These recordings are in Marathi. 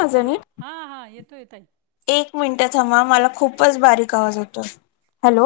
माझा हॅलो! नीट? हा हा येतोय येतोय. एक मिनिट थांबा मला खूपच बारीक आवाज येतोय. हॅलो,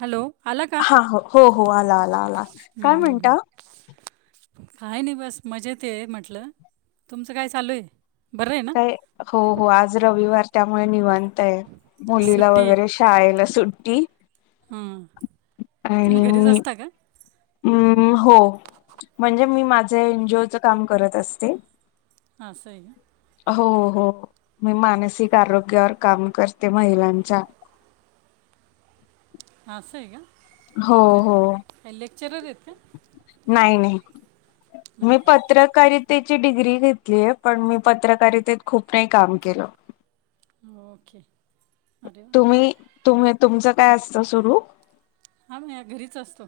हॅलो आला का हा हो हो, आला आला आला, हं, काय म्हणता? [unintelligible] काय नाही बस मजेत आय म्हंटलं. तुमचं काय चालू आहे? बरं आहे ना काय? हो हो आज रविवार, त्यामुळे निवांत हाय. मुलीला सुट्टी आहे वगैरे शाळेला सुट्टी हां. तुम्ही आणि घरीच मी, असता का रेडी हो. म्हणजे मी माझं एनजॉयेच काम करत असते. हां, असं हाय ना. हो हो, मी मानसिक आरोग्यावर काम करते महिलांच्या असं आहे हो का? अरे वा! हो काय लेक्चरर हायेत का? नाही, नाही. नाही मी पत्रकारित त्येची डिग्री घेतलीय, पण मी पत्रकारितेत खूप नाही काम केलं. ओके. अरे. वा मी तुमी तुमचं काय असतं सुरू? हां, म्या घरीच असतो.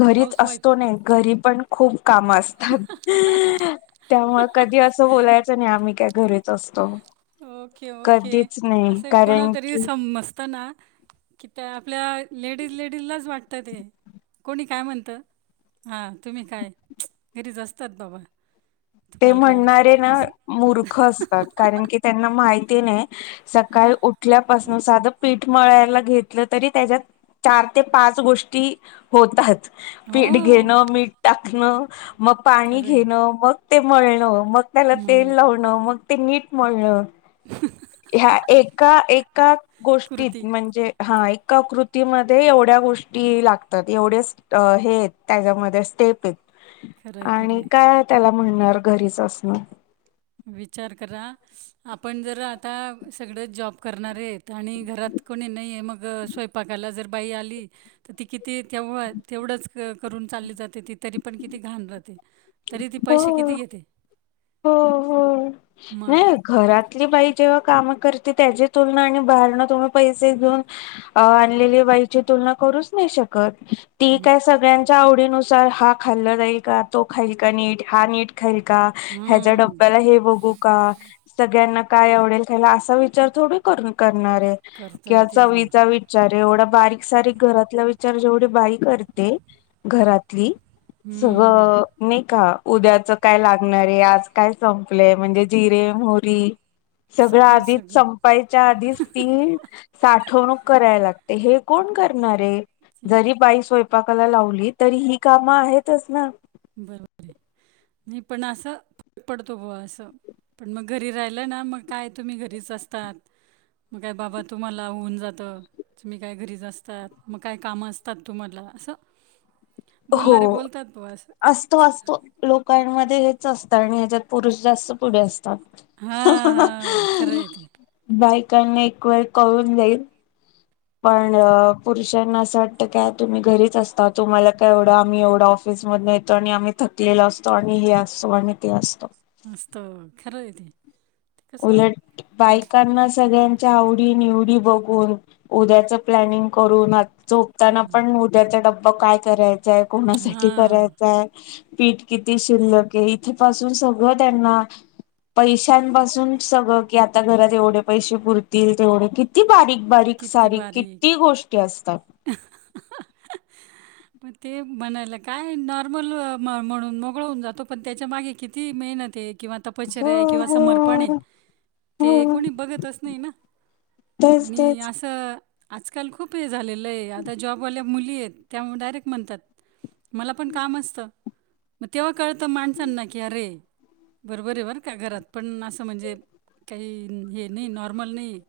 घरीच हाऊसवाईफ असतो ने, घरी पण खूप काम असतात. [unintelligible] त्यामुळ कधी असं बोलायचं नाही, आम्ही काय घरीच असतो. Okay, okay. कधीच नाही असं कोणा कारण तरी की समजताना की त्या आपल्या लेडीज लेडीजलाच वाटत ते. कोणी काय म्हणत? हां तुम्ही काय [unintelligible] घरीच असतात दोग. ते म्हणणारे ना मूर्ख असतात, कारण की त्यांना माहिती नाही. सकाळ उठल्यापासून साधं पीठ मळायला घेतलं तरी त्याच्यात चार ते पाच गोष्टी होतात पीठ हो, घेणं, मीठ टाकणं, मग पाणी खरं आहे. घेणं मग ते मळणं, मग त्याला तेल मग. लावणं मग ते नीट मळणं. [unintelligible] ह्या एका-एका गोष्टीत कृती. म्हणजे हा एका कृतीमध्ये एवढ्या गोष्टी लागतात. एवढेच हे त्याच्यामध्ये स्टेप आहेत. खरं आहे, खरं आणि आहे. काय त्याला म्हणणार घरीच असणं. विचार करा आपण जर आता सगळं जॉब करणारे आहेत. तर आणि घरात कोणी नाही आहे मग स्वयंपाकाला जर बाई आली तर ती किती तेव-तेवढंच करून चालली जाते ती तरी पण किती घाण राहते. तरी ती हो पैसे किती घेते. हो. हो. मग घरातली बाई जेव्हा काम करते त्याची तुलना आणि बाहेरनं तु्म्ही पैसे घेऊन आणलेली बाईची तुलना करूच नाही शकत ती काय मग- सगळ्यांच्या आवडीन तर हा खाल्ला जाईल का, तो खाईल का नीट हा नीट खाईल का ह्याच्या हं डब्याला हे बघू का, सगळ्यांना काय आवडेल खायला असा विचार थोडी करून करणारे कि करता याचा तेच ना विचार वि विचार एवढा बारीक-सारीक घरातला विचार जेवढी बाई करते घरातली हं, सगळं नाही का उद्याच काय लागणार आहे आज काय संपलय म्हणजे जिरे, मोहरी सगळं आधीच संप पाईच्या आधीच तीऊन साठवणूक करायला लागते हे कोण करणारे? ती जरी बाई स्वयंपाकाला लावली तरी ही कामं आहेतच ना? बरोबर आहे नाही पण असं फरक पडतो ब असं पण मग घरी राहिलं ना मग काय तुम्ही घरीच असतात. मग काय बाबा तुम्हाला होऊन जातं. तुम्ही काय घरीच असतात मग काय कामं असतात तुम्हाला असं. हो बोलणारे बोलतात व्हा असं. असतो असतो. लोकांमध्ये हेच असतं आणि ह्याच्यात पुरुष जास्त पुढे असतात. हां हां खरं आहे ते बायकांना एक वेळ कळून जाईल. पण पुरुषांना असं वाटतं काय तुम्ही घरीच असता तुम्हाला काय एवढं आम्ही एवढा ऑफिसमध्ये येतो आणि आम्ही. थकलेला असतो आणि हे असतो आणि ते असतो. मस्त खेर येत. उलट बायकांना सगळे आवडी निवडी बघून उद्याच प्लनिंग करून झोपताना करून पण त्याचा डब्बा काय करायचाय कोणासाठी हां करायचाय. पीठ किती शिल्लक आहे इथे पाासून सगळं त्यांना पैशांपासून सगळं की आता घरात एवढे पैसे पुरतील तेवढे किती बारीक बारीक किती सारीक बारीक किती गोष्टी असतात. [inaudible] पण ते बनायला काय नॉर्मल म्हणून मोगळ होऊन जातो पण त्याच्या मागे किती मेहनत आहे किंवा अपचर हो आहे किंवा समर्पण हो आहे हो ते कोणी बघतच नाही ना तेच आणि तेच असं आजकाल खूप हे झालं. आ जॉबवाल्या मुली त्या डायरेक् म्हणतात म पण कामत मग तेव्हा कळत माणसांना की अरे. बरोबर आहे बरं का घरात पण असं म्हणजे काही हे नाही नॉर्मल नाही.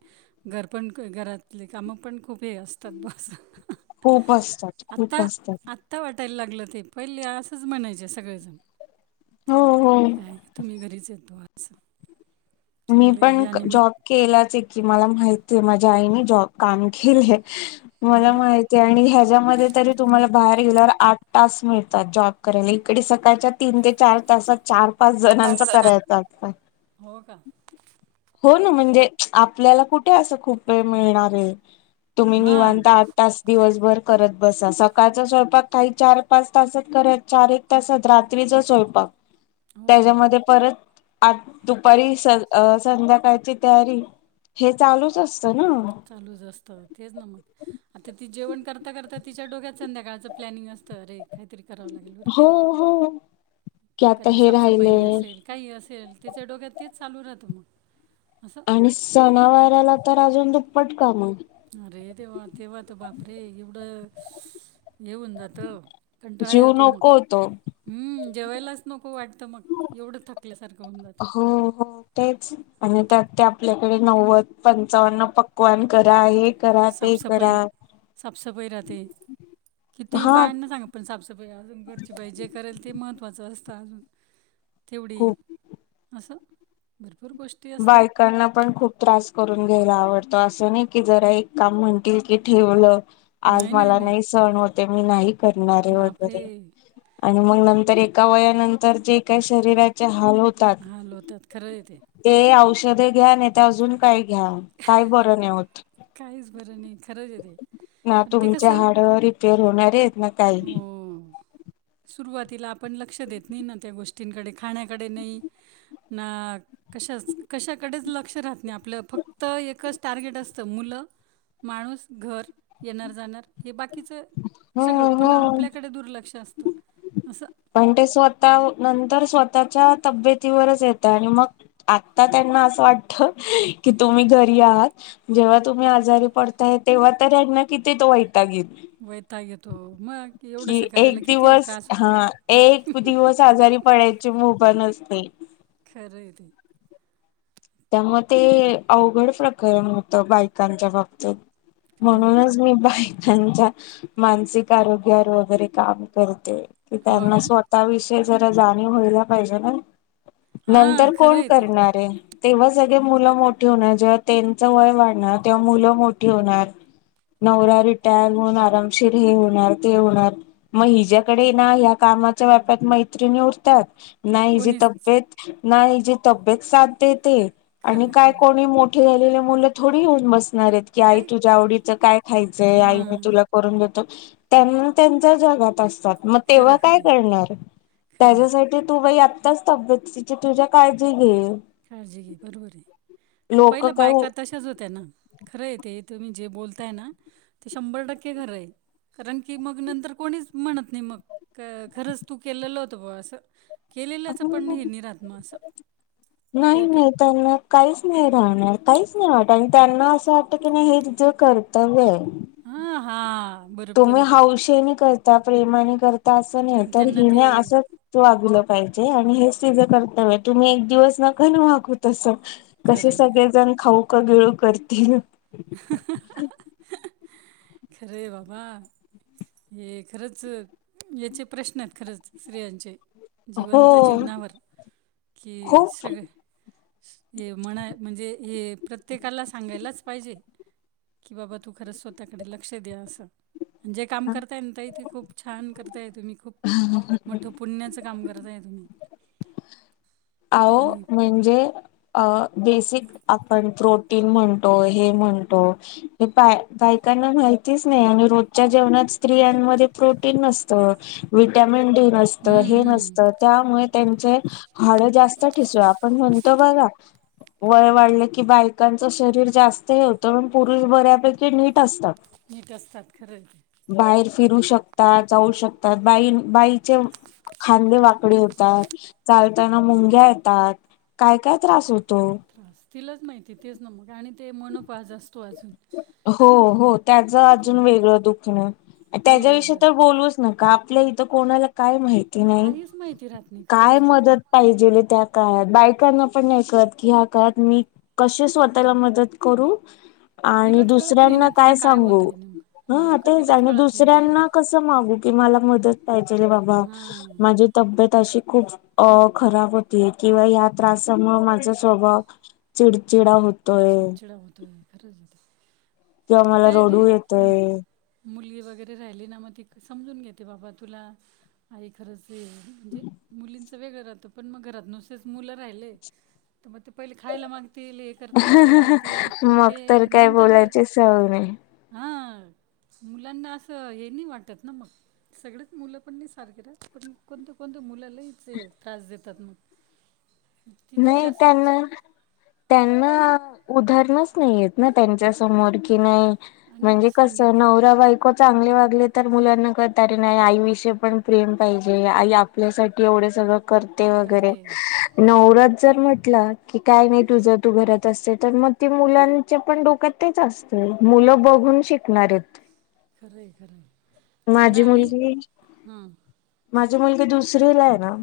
घरपण घरातली कामं पण खूप हे असतात बघ. खूप असतात खूप असतात. आता वाटायला लागलं ते पहिले असंच म्हणायचे सगळेजण हो हो. ठीक आहे का. तुम्ही घरीच येतो असं मी चांगले पण या जॉब निमित्त केलाच आहे की मला माहित आहे माझ्या आईने जॉब काम केलेय हो मला ना माहित ते आणि ह्याच्यामध्ये तरी तुम्हाला बाहेर गेल्यावर आठ टास्क मिळतात जॉब करायला इकडे सकाळच्या तीन ते चार तासात चार पाच जणांच करायचं असत. हो का. हो ना म्हणजे आपल्याला कुठे असं खूप वेळ मिळणार आहे. तुम्ही हां निवांत आठ तास दिवसभर करत बसा सकाळचा स्वयंपाक काही चार पाच तासच करा चार एक. तसात रात्रीचा स्वयंपाक [inaudible] त्याच्यामध्ये परत आ दुपारी चल संध्याकाळची तयारी हे चालूच असतं ना. चालूच असतं तेच न मग. आता ती जेवण करता करता तिच्या डोक्यात संध्याकाळच प्लनिंग असतं रे काहीतरी कराव लागेल बर का हो हो की आता काहीतरी हे साफ सफाई राहिलय असेल. काही असेल त्याच्या डोक्यात तेच चालू राहतं मग असं. आणि सणावराला तर अजून दुप्पट काम आहेत. अरे तेव्हा तेव्हा तर बाप रे एवढं स येऊन जातं कंटाळा जीव येतो मग. नको होतो ह जेवायलाच नको वाटतं मग एवढं थकल्यासारखं होऊन जातं. हो हो तेच आणि त्यात ते आपल्याकडे नव्वद पंचावन्न पक्वान करा हे. करा ते करा साफसफाई साफसफाई राहते, कितीही हा बायांना सांगा. पण साफसफाई अजून घरचीबाई जे करेल ते महत्चं असतं, अजून तेवढी खूप असं भरपूर गोष्ट बायकांना पण खूप त्रास करून घ्यायला आवडतो असं नाही कि, जरा एक काम म्हणतील कि ठेवलं. आज मला नाही सहन होतेयं, मी नाही करणारे बापरे वगैरे. आणि मग नंतर एका वयानंतर जे काही शरीराचे हाल होतात. हाल होतात खरं आहे ते. ते औषधे घ्यान नाही त ते अजून काय घ्या, काही बरं नाही होत. काहीच बरं नाही खरंच येते ना आणि ते तुमचे हाड रिपेअर होणारेत ना काही हम्म, सुरुवातीला आपण लक्ष देत नाही ना, त्या गोष्टींकडे खाण्याकडे नाही ना कशाच कशाकडेच लक्ष राहत नाही, आपलं फक्त एकच टार्गेट असतं मुलं माणूस घर येणार जाणार हे बाकीचं हो सगळं हो कडे दुर्लक्ष असतं असं. पण ते स्वतः नंतर स्वतःच्या तब्येतीवरच येतं आणि मग आता त्यांना असं वाटत की, तुम्ही घरी आहात जेव्हा तुम्ही आजारी पडताय तेव्हा तर, ह्यांना किती तो वैताग येईल. वैताग येतो, मग एवढं कि सगळ एक दिवस हा एक दिवस आजारी पडायची मुभा नसते. खरं आहे ते. त्यामुळे ते अवघड प्रकरण होतं, बायकांच्या बाबतीत. खरं आहे म्हणूनच मी बायकांच्या मानसिक आरोग्यावर वगैरे काम करते कि, हो त्यांना का स्वत त्या विषय जरा जाणीव व्हायला पाहिजे ना, हां नंतर खरं कोण आहे ते करणार ये. तेव्हा सगळे मुलं मोठी होणार जेव्हा, त्यांच वय वाढणार तेव्हा मुलं मोठी होणार. नवरा रिटायर होणार, आरामशीर हे होणार ते होणार. मग हिच्याकडे ना ह्या कामाच्या व्यापात मैत्रिणी उरतात. नाही हिची कोणीच तब्येत नाही हिची तब्येत साथ देते, आणि खरं काय खरं कोणी मोठ एवढ्यान मुलं थोडी घेऊन बसणार आहेत की, आई काय तुझ्या आवडीचं काय खायचंय आई मी हां तुला करून देतो, त्यांनी त्यांच्या जगात अस त्यात मग तेव्हा खरं काय खरं आहे करणार? खरं आहे त्याज्यासाठी ते तू बाई आत्ताच तब्येतीची तुझ्या काळजी घे. काळजी घे बरोबर आहे, लोक पहिल्या काय हो बायका तशाच होत्या ना. खरंय ते तुम्ही जे बोलताय ना, ते शंभर टक्के खरं आहे. कारण की, मग नंतर कोणीच म्हणत नाही मग खरंच तू केलेलं होत बुआ असं. केलेलंच पण हम्म. नाही राहत म असं. नाही कौतुक नाही. त्यांना काहीच नाही राहणार काहीच नाही वाटत, आणि त्यांना असं वाटत की नाही हेच जे कर्तव्य आहे. हा हा. तुम्ही हौशनी करता प्रेमाने करता असं नाही, पण तर त्यांना ते हिने असं तू वागलं पाहिजे, आणि हेच तिझ कर्तव्य आहे तुम्ही एक दिवस नका ना वागू तसं. खरं कसे आहे खरं सगळे आहे जण खाऊका गिळू करतील. [unintelligible] खरयं बाबा. हे खरंच याचे प्रश्न आहेत खरंच स्त्रियांचे. हो जिवंत जीवनावर की सगळे खूप हे म्हणाय म्हणजे हे प्रत्येकाला सांगायलाच पाहिजे. की बाबा तू खरं स्वतःकडे लक्ष द्या असं. आणि जे काम करताय ना, ताई ते खूप छान करताय तुम्ही खूप मोठ पुण्याचं काम करत आहे तुम्ही. आवो आणि म्हणजे अ बेसिक आपण प्रोटीन म्हणतो, हे म्हणतो हे बा -बायकांना माहितीच नाही, आणि रोजच्या जेवणात स्त्रियांमध्ये प्रोटीन नसतं. विटॅमिन डी नसतं, हे हम्म, हम्म. नसतं त्यामुळे त्यांचे हाडं जास्त ठिसूळ आपण म्हणतो बघा. वय वाढले की, बायकांच शरीर जास्त हे होत पुरुष बऱ्यापैकी नीट असतात. नीट असतात खरयं. बाहेर फिरू शकतात, जाऊ शकतात बाई -बाईचे खांदे वाकडी होतात चाल ताना मुंग्या येतात, काय काय त्रास होतो? त्रास तिलाच माहिती तेच ना मग, आणि ते [unintelligible] असतो आज. हो हो, त्याच अजून वेगळं दुखण ते त्याच्याविषयी वेगळं तर बोलूच नका आपल्या इथं कोणाला काय माहिती नाही, काहीच माहिती राहत नाही खरं काय आहे ते मदत पाहिजेले त्या काळात बायकांना पण नाही कळत की, ह्या काळात मी कसे स्वतःला मदत करू? आणि तिलाच कळत नाही दुसऱ्यांना ना तिला काय सांगू होतंय नेमकं ह, नेमकं तेच तिलाच आणि कळत नाही ते दुसऱ्यांना कसं कसं मागू की, मला मदत पाहिजेल ये बाबा हां माझी तब्येत अशी खूप अ खराब होतीय, किंवा या त्रासामुळे माझा स्वभाव चिडचिडा होत चिडचिडा होतोय खरंच, किंवा हो ते मला काय रडू [unintelligible] येतोय मुलगी वगैरे राहिली ना, मग ती समजून घेते बाबा तुला आई खरंच म्हणजे मुलींच वेगळ राहत पण, मग घरात नुसेच मुल राहिले. तर, मग ते पहिले खायला मागतील हे करतील ते करतील पण ते नंतर चव नाही. हा, मुलांना असं हे नाही वाटत ना मग. सगळेच मुलं पण नाही सारखी राहत, पण कोणत्या कोणत्या मुल लय ये त्रास देतात मग. [inaudible] नाही जास्तच त्यांना त्यांना उदाहरणच नाहीयेत ना, त्यांच्या समोर कि नाही आणि म्हणजे सांगित कसं नवरा बायको चांगले वागले तर, मुलांना कळत नाही आई विषयी पण प्रेम पाहिजे आई आपल्यासाठी एवढे सगळ करते वगैरे करते जर म्हटलं की काय नाही तुझ तू घरात असते तर, मग ते मुलांचे पण डोक्यात तेच असत, मुलं बघून शिकणार आहेत. खरं आहे खरंयं त्यांना माझी आणि मुलगी ह. माझी मुलगी दुसरी ला आहे ना.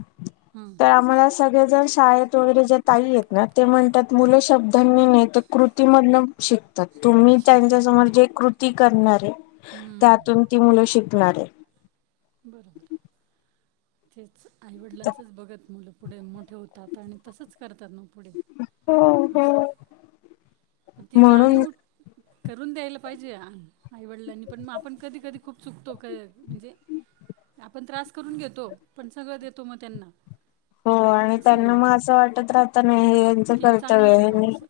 हम्म, तर आम्हाला सगळे जण शाळेत वगैरे ज्या ताई येत ना, ते म्हणतात मुलं शब्दांनी नेत कृतीमधलं शिक तर तुम्ही शिकतात त्यांच्यासमोर जे कृती करणार आहे, हम्म त्यातून ती मुलं शिकणार आहे. बरोबर. तेच आई वडिलांचच बघत मुलं पुढे मोठे होतात, आणि तसंच करतात मग पुढे. हम्म असं, हम्म. पण ती म्हणून जाणीव करून द्यायला पाहिजे. आईवडलांनी पण मग आपण कधी कधी खूप चुकतो, म्हणजे आपण त्रास करून घेता. पण, सगळं देतो मग त्यांना. हो, आणि असं होऊन त्यांना मग जातं ते असं वाटत राहत नाही हे यांचं की कर्तव्य चांगलीच आहे बुवा आणि असं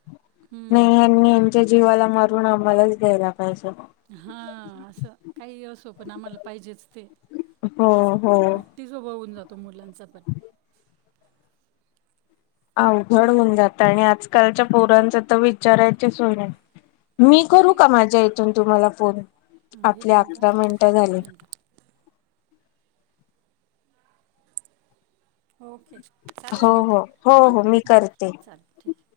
नाही हम्म. यांनी यांच्या जीवाला मारून आम्हालाच द्यायला पहिजेलयं. हा असं काही असो पण, आम्हाला पाहिजेच ते हो हो असं हट्टी स्वभाव होवून जातो, मुलांचा पण. अवघड होऊन जातं, आणि आजकालच्या पोरांचं तर विचारायची सोय नाही. मी करू काही का? माझ्या इथून तुम्हाला फोन हां एक आपले मिनटं अकरा मिनटं हां एक झाले. मिनटं ओके! चालेल, हो मग हो ताई हो हा हो मी करते ओके चालेल ठीक आहे.